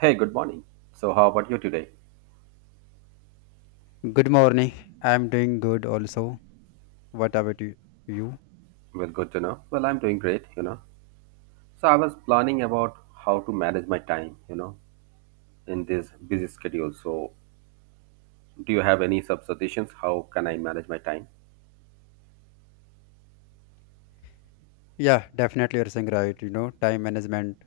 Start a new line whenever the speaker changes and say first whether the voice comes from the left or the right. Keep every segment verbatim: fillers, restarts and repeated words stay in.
right: Hey, good morning. So, how about you today?
left: Good morning. I'm doing good also. What about you? You?
right: Well, good to know. Well, I'm doing great, you know. So, I was planning about how to manage my time, you know, in this busy schedule. So, do you have any sub suggestions? How can I manage my time?
left: Yeah, definitely you're saying right. You know, time management,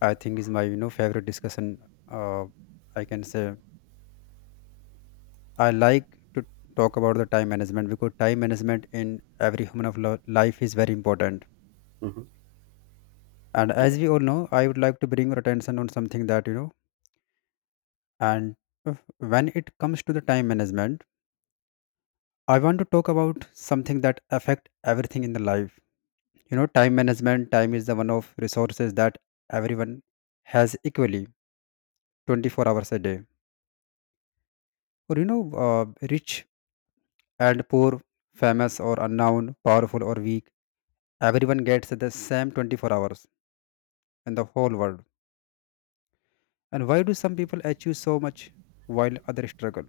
left: I think, is my, you know, favorite discussion. Uh, I can say I like to talk about the time management because time management in every human of lo- life is very important.
right: Hmm.
left: And as we all know, I would like to bring your attention on something that, you know, And if- when it comes to the time management, I want to talk about something that affect everything in the life. You know, time management, time is the one of resources that everyone has equally twenty-four hours a day. Or you know, uh, rich and poor, famous or unknown, powerful or weak, everyone gets the same twenty-four hours in the whole world. And why do some people achieve so much while others struggle?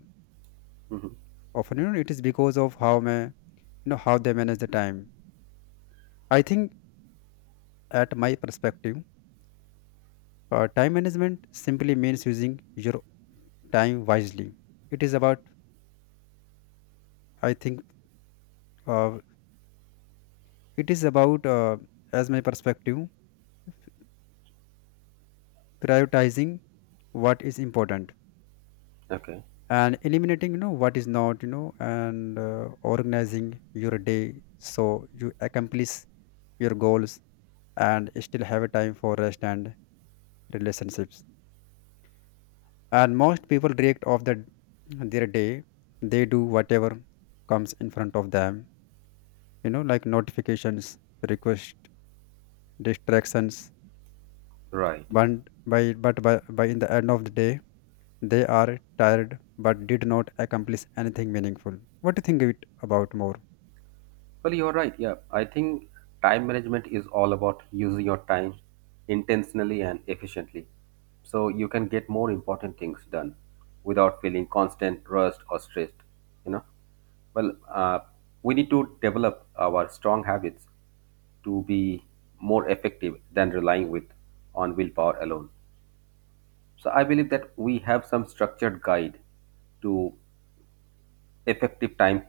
left: Often, you know, it is because of how may you know how they manage the time. I think at my perspective, uh, time management simply means using your time wisely. It is about, I think, uh, it is about, uh, as my perspective, prioritizing what is important,
right: Okay,
left: and eliminating, you know, what is not, you know, and uh, organizing your day so you accomplish your goals and still have a time for rest and relationships. And most people react off the their day. They do whatever comes in front of them, you know, like notifications, request, distractions,
right: right.
left: but by but by, by in the end of the day they are tired but did not accomplish anything meaningful. What do you think it about more?
right: Well, you're right. Yeah, I think time management is all about using your time intentionally and efficiently. So, you can get more important things done without feeling constant rust or stressed, you know. Well, uh, we need to develop our strong habits to be more effective than relying with on willpower alone. So I believe that we have some structured guide to effective time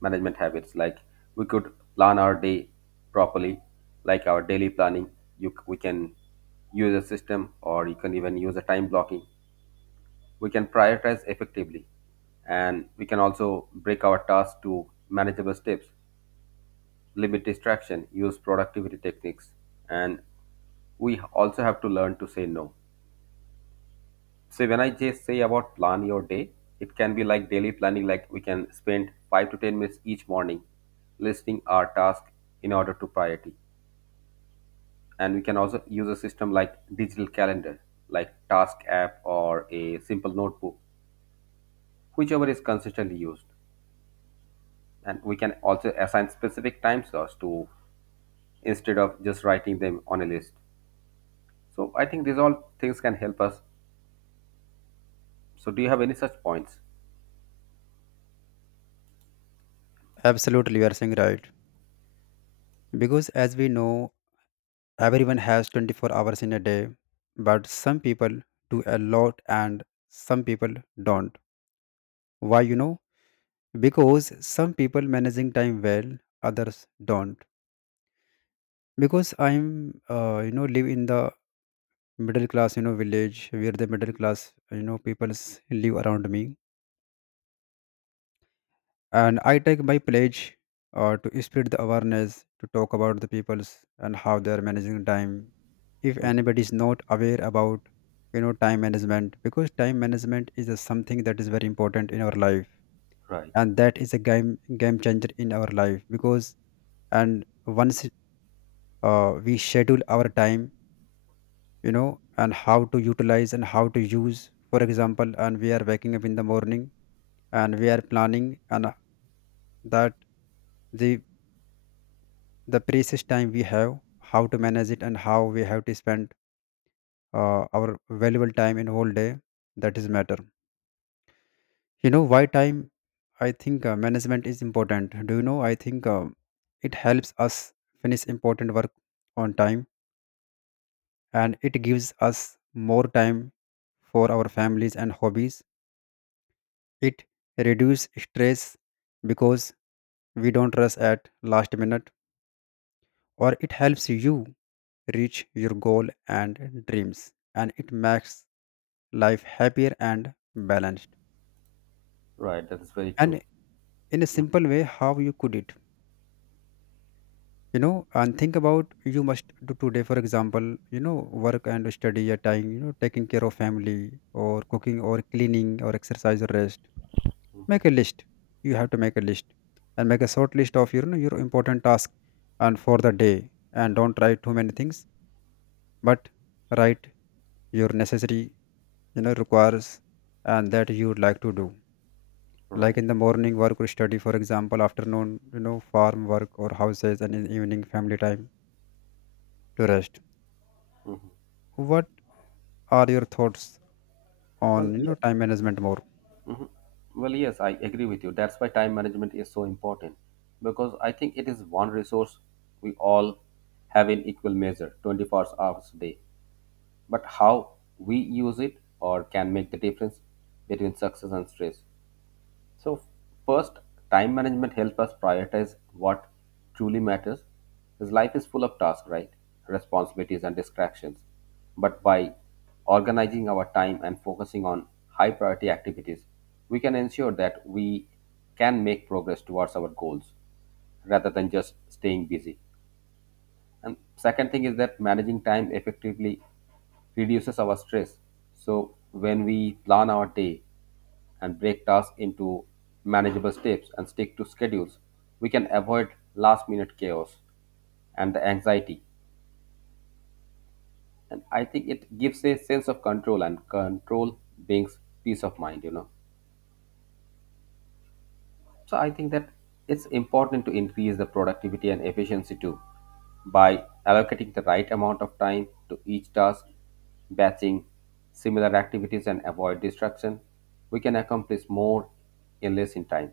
right: management habits. Like we could plan our day properly, like our daily planning. You, c- we can use a system, or you can even use a time blocking. We can prioritize effectively, and we can also break our tasks to manageable steps limit distraction, use productivity techniques, and we also have to learn to say no. So when I just say about plan your day, it can be like daily planning, like we can spend five to ten minutes each morning listing our task in order to priority. And we can also use a system like digital calendar, like task app or a simple notebook, whichever is consistently used. And we can also assign specific time slots to instead of just writing them on a list. So I think these all things can help us. So do you have any such points?
left: Absolutely, you are saying right, because as we know, everyone has twenty-four hours in a day, but some people do a lot and some people don't. Why? You know, because some people managing time well, others don't. Because I'm, uh, you know, live in the middle class, you know, village where the middle class, you know, peoples live around me. And I take my pledge, uh, to spread the awareness, to talk about the peoples and how they are managing time. If
right: Mm.
left: anybody is not aware about, you know, time management, because time management is a something that is very important in our life,
right: Right.
left: and that is a game game changer in our life. Because and once, uh, we schedule our time, you know, and how to utilize and how to use, for example, and we are waking up in the morning and we are planning and, uh, that the the precious time we have, how to manage it and how we have to spend, uh, our valuable time in whole day, that is matter. You know, why time, I think, uh, management is important? Do you know? I think uh, it helps us finish important work on time, and it gives us more time for our families and hobbies. It reduces stress because we don't rush at last minute, or it helps you reach your goal and dreams, and it makes life happier and balanced.
right: Right That is very true.
left: And in a
right: Mm.
left: simple way, how you could it, you know, and think about you must do today. For example, you know, work and study a time, you know, taking care of family, or cooking, or cleaning, or exercise, or rest. Make a list. You have to make a list and make a short list of your, you know, your important task and for the day. And don't write too many things, but write your necessary, you know, requires, and that you would like to do. Like
right: Right.
left: in the morning, work or study, for example, afternoon, you know, farm work or houses, and in evening, family time to rest.
right: Hmm.
left: What are your thoughts on,
right: Well,
left: you know,
right: yes.
left: time management more?
right: Hmm. Well, yes, I agree with you. That's why time management is so important because I think it is one resource we all have in equal measure, twenty-four hours a day. But how we use it or can make the difference between success and stress. So first, time management helps us prioritize what truly matters. Because life is full of tasks, right? Responsibilities and distractions. But by organizing our time and focusing on high priority activities, we can ensure that we can make progress towards our goals rather than just staying busy. And second thing is that managing time effectively reduces our stress. So when we plan our day, and break tasks into manageable steps and stick to schedules, we can avoid last minute chaos and the anxiety. And I think it gives a sense of control, and control brings peace of mind, you know. So I think that it's important to increase the productivity and efficiency too by allocating the right amount of time to each task, batching similar activities, and avoid distraction. We can accomplish more in less in time.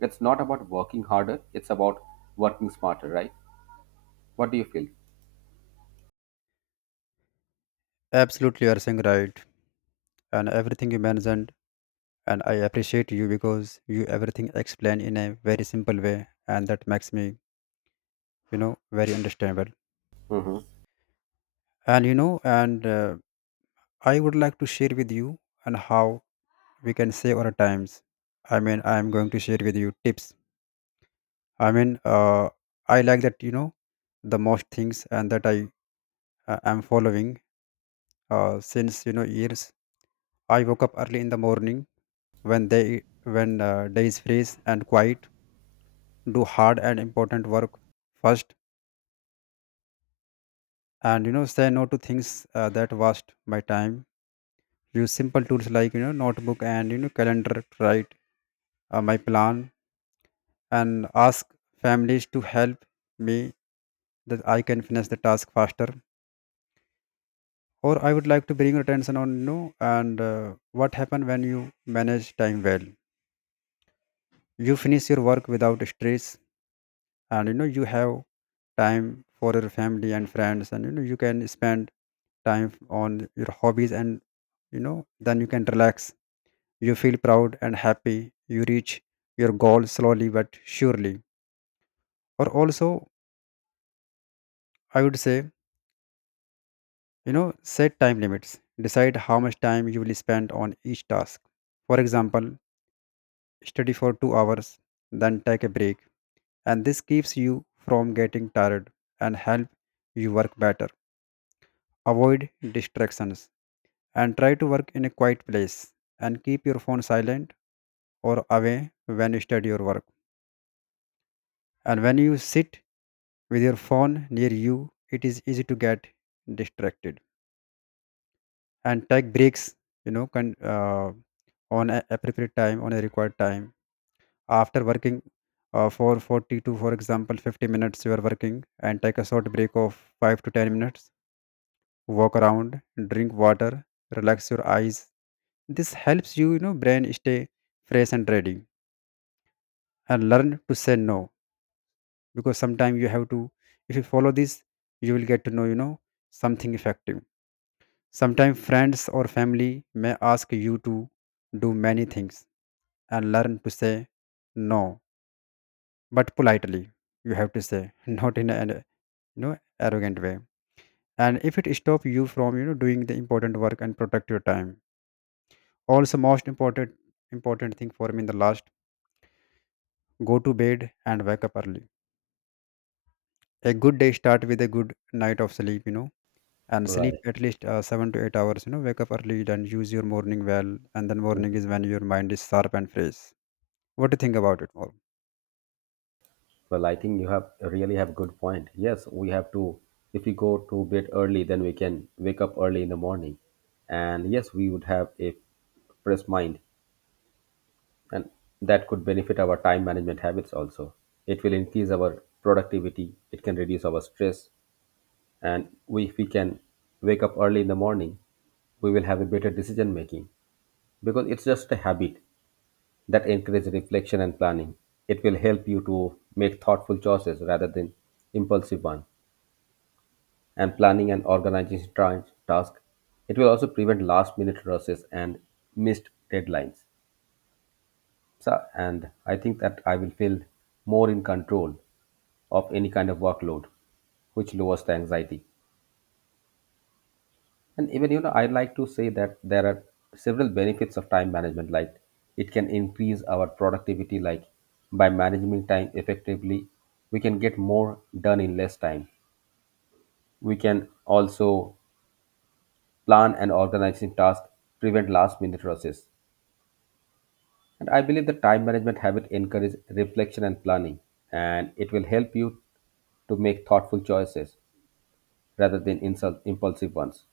right: It's not about working harder, it's about working smarter, right? What do you feel?
left: Absolutely, you are saying right. And everything you mentioned, and I appreciate you, because you everything explain in a very simple way, and that makes me, you know, very understandable.
right: Hmm.
left: And you know, and uh, I would like to share with you, and how we can save our times. I mean, I am going to share with you tips. I mean, uh, I like that, you know, the most things, and that I, uh, am following, uh, since, you know, years. I woke up early in the morning, when they, when, uh, day is freeze and quiet, do hard and important work first. And you know, say no to things, uh, that waste my time. Use simple tools like, you know, notebook and, you know, calendar to write, uh, my plan. And ask families to help me that I can finish the task faster. Or I would like to bring your attention on, you know, and, uh, what happen when you manage time well? You finish your work without stress, and you know, you have time for your family and friends, and you know, you can spend time on your hobbies, and you know, then you can relax. You feel proud and happy. You reach your goal slowly but surely. Or also, I would say, you know, set time limits. Decide how much time you will spend on each task. For example, study for two hours, then take a break. And this keeps you from getting tired and help you work better. Avoid distractions and try to work in a quiet place, and keep your phone silent or away when you study your work. And when you sit with your phone near you, it is easy to get distracted. And take breaks, you know, can, uh, on a appropriate time, on a required time. After working uh, for forty to, for example, fifty minutes, you are working, and take a short break of five to ten minutes. Walk around, drink water, relax your eyes. This helps you, you know, brain stay fresh and ready. And learn to say no, because sometimes you have to. If you follow this, you will get to know, you know, something effective. Sometimes friends or family may ask you to do many things, and learn to say no, but politely. You have to say not in an, you know, arrogant way. And if it stop you from, you know, doing the important work, and protect your time. Also most important important thing for me in the last, go to bed and wake up early. A good day start with a good night of sleep, you know. And sleep
right: Right.
left: at least uh, seven to eight hours, you know. Wake up early and use your morning well. And then morning
right: Mhm.
left: is when your mind is sharp and fresh. What do you think about it more?
right: Well, I think you have really have good point. Yes, we have to. If we go to bed early, then we can wake up early in the morning, and yes, we would have a fresh mind, and that could benefit our time management habits also. It will increase our productivity. It can reduce our stress, and we, if we can wake up early in the morning, we will have a better decision making because it's just a habit that encourage reflection and planning. It will help you to make thoughtful choices rather than impulsive ones. And planning and organizing tra- tasks, it will also prevent last minute rushes and missed deadlines. So, and I think that I will feel more in control of any kind of workload, which lowers the anxiety. And even, you know, I'd like to say that there are several benefits of time management, like it can increase our productivity, like by managing time effectively, we can get more done in less time. We can also plan and organizing tasks, prevent last minute rushes. And I believe the time management habit encourages reflection and planning, and it will help you to make thoughtful choices rather than insult impulsive ones.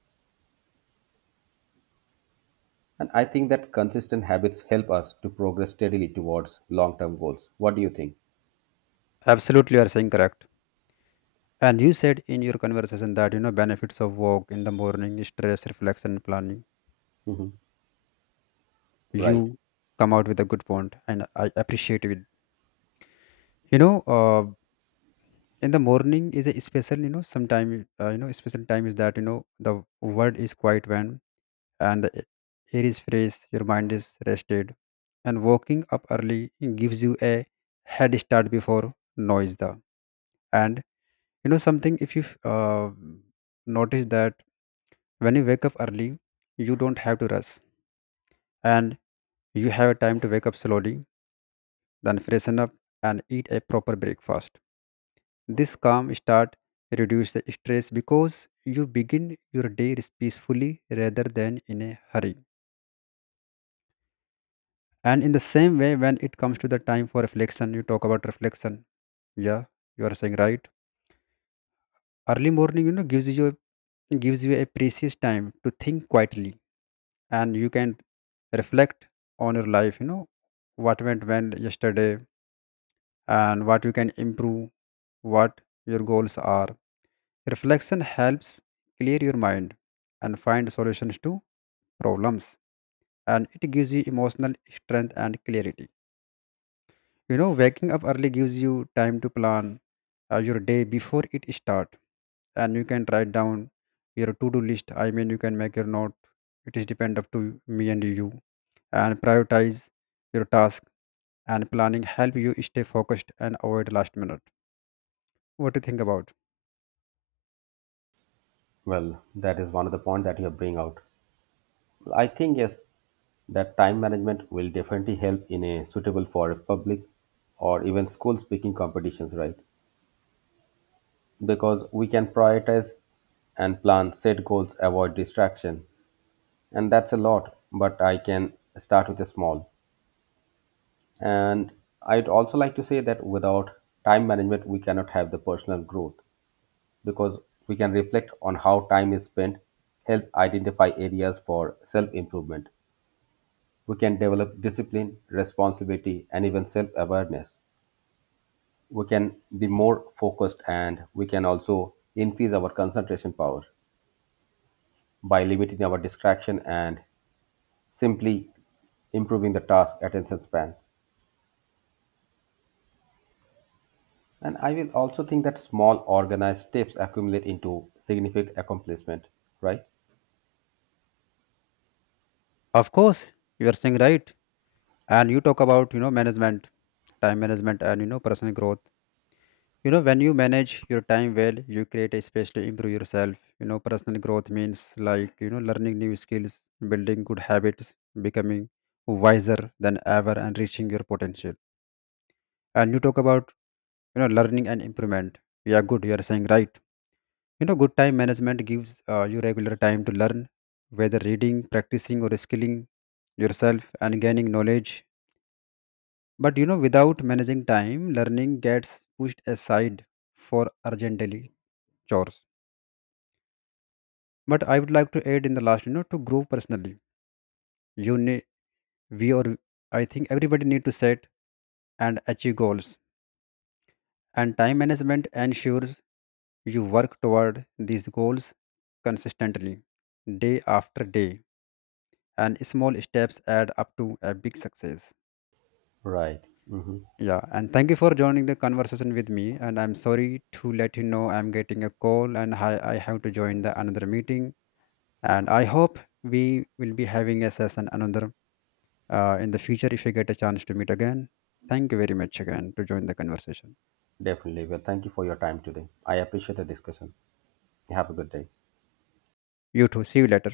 right: And I think that consistent habits help us to progress steadily towards long term goals. What do you think?
left: Absolutely, you are saying correct. And you said in your conversation that, you know, benefits of walk in the morning, stress, reflection and planning.
right: Hmm. Right.
left: You come out with a good point, and I appreciate it. You know, uh, in the morning is a special, you know, sometime, uh, you know, special time is that, you know, the world is quiet when, and the air is fresh, your mind is rested. And waking up early gives you a head start before noise the. And you know something, if you, uh, notice that when you wake up early, you don't have to rush, and you have time to wake up slowly, then freshen up, and eat a proper breakfast. This calm start reduce the stress, because you begin your day peacefully rather than in a hurry. And in the same way, when it comes to the time for reflection, you talk about reflection. Yeah, you are saying right. Early morning, you know, gives you gives you a precious time to think quietly, and you can reflect on your life. You know, what went well yesterday, and what you can improve, what your goals are. Reflection helps clear your mind and find solutions to problems, and it gives you emotional strength and clarity. You know, waking up early gives you time to plan uh, your day before it start, and you can write down your to-do list. I mean, you can make your note. It is depend up to me and you, and prioritize your task, and planning help you stay focused and avoid last minute. What do you think about?
right: Well, that is one of the points that you bring out. I think, yes, that time management will definitely help in a suitable for a public or even school speaking competitions, right? Because we can prioritize and plan, set goals, avoid distraction. And that's a lot, but I can start with a small. And I'd also like to say that without time management, we cannot have the personal growth because we can reflect on how time is spent, help identify areas for self improvement. We can develop discipline, responsibility, and even self awareness. We can be more focused and we can also increase our concentration power by limiting our distraction and simply improving the task attention span. And I will also think that small organized steps accumulate into significant accomplishment, right?
left: Of course, you are saying right, and you talk about, you know, management, time management, and you know, personal growth. You know, when you manage your time well, you create a space to improve yourself. You know, personal growth means, like, you know, learning new skills, building good habits, becoming wiser than ever, and reaching your potential. And you talk about, you know, learning and improvement. Yeah, good, you are saying right. You know, good time management gives, uh, you regular time to learn, whether reading, practicing, or skilling yourself, and gaining knowledge. But you know, without managing time, learning gets pushed aside for urgent daily chores. But I would like to add in the last, you know, to grow personally, you need, we, or I think everybody need to set and achieve goals. And time management ensures you work toward these goals consistently, day after day, and small steps add up to a big success.
right: Right. Hmm.
left: Yeah, and thank you for joining the conversation with me. And I'm sorry to let you know, I'm getting a call, and i, I have to join the another meeting. And I hope we will be having a session another, Uh, in the future, if you get a chance to meet again. Thank you very much again to join the conversation.
right: Definitely. Well, thank you for your time today. I appreciate the discussion. Have a good day.
left: You too. See you later.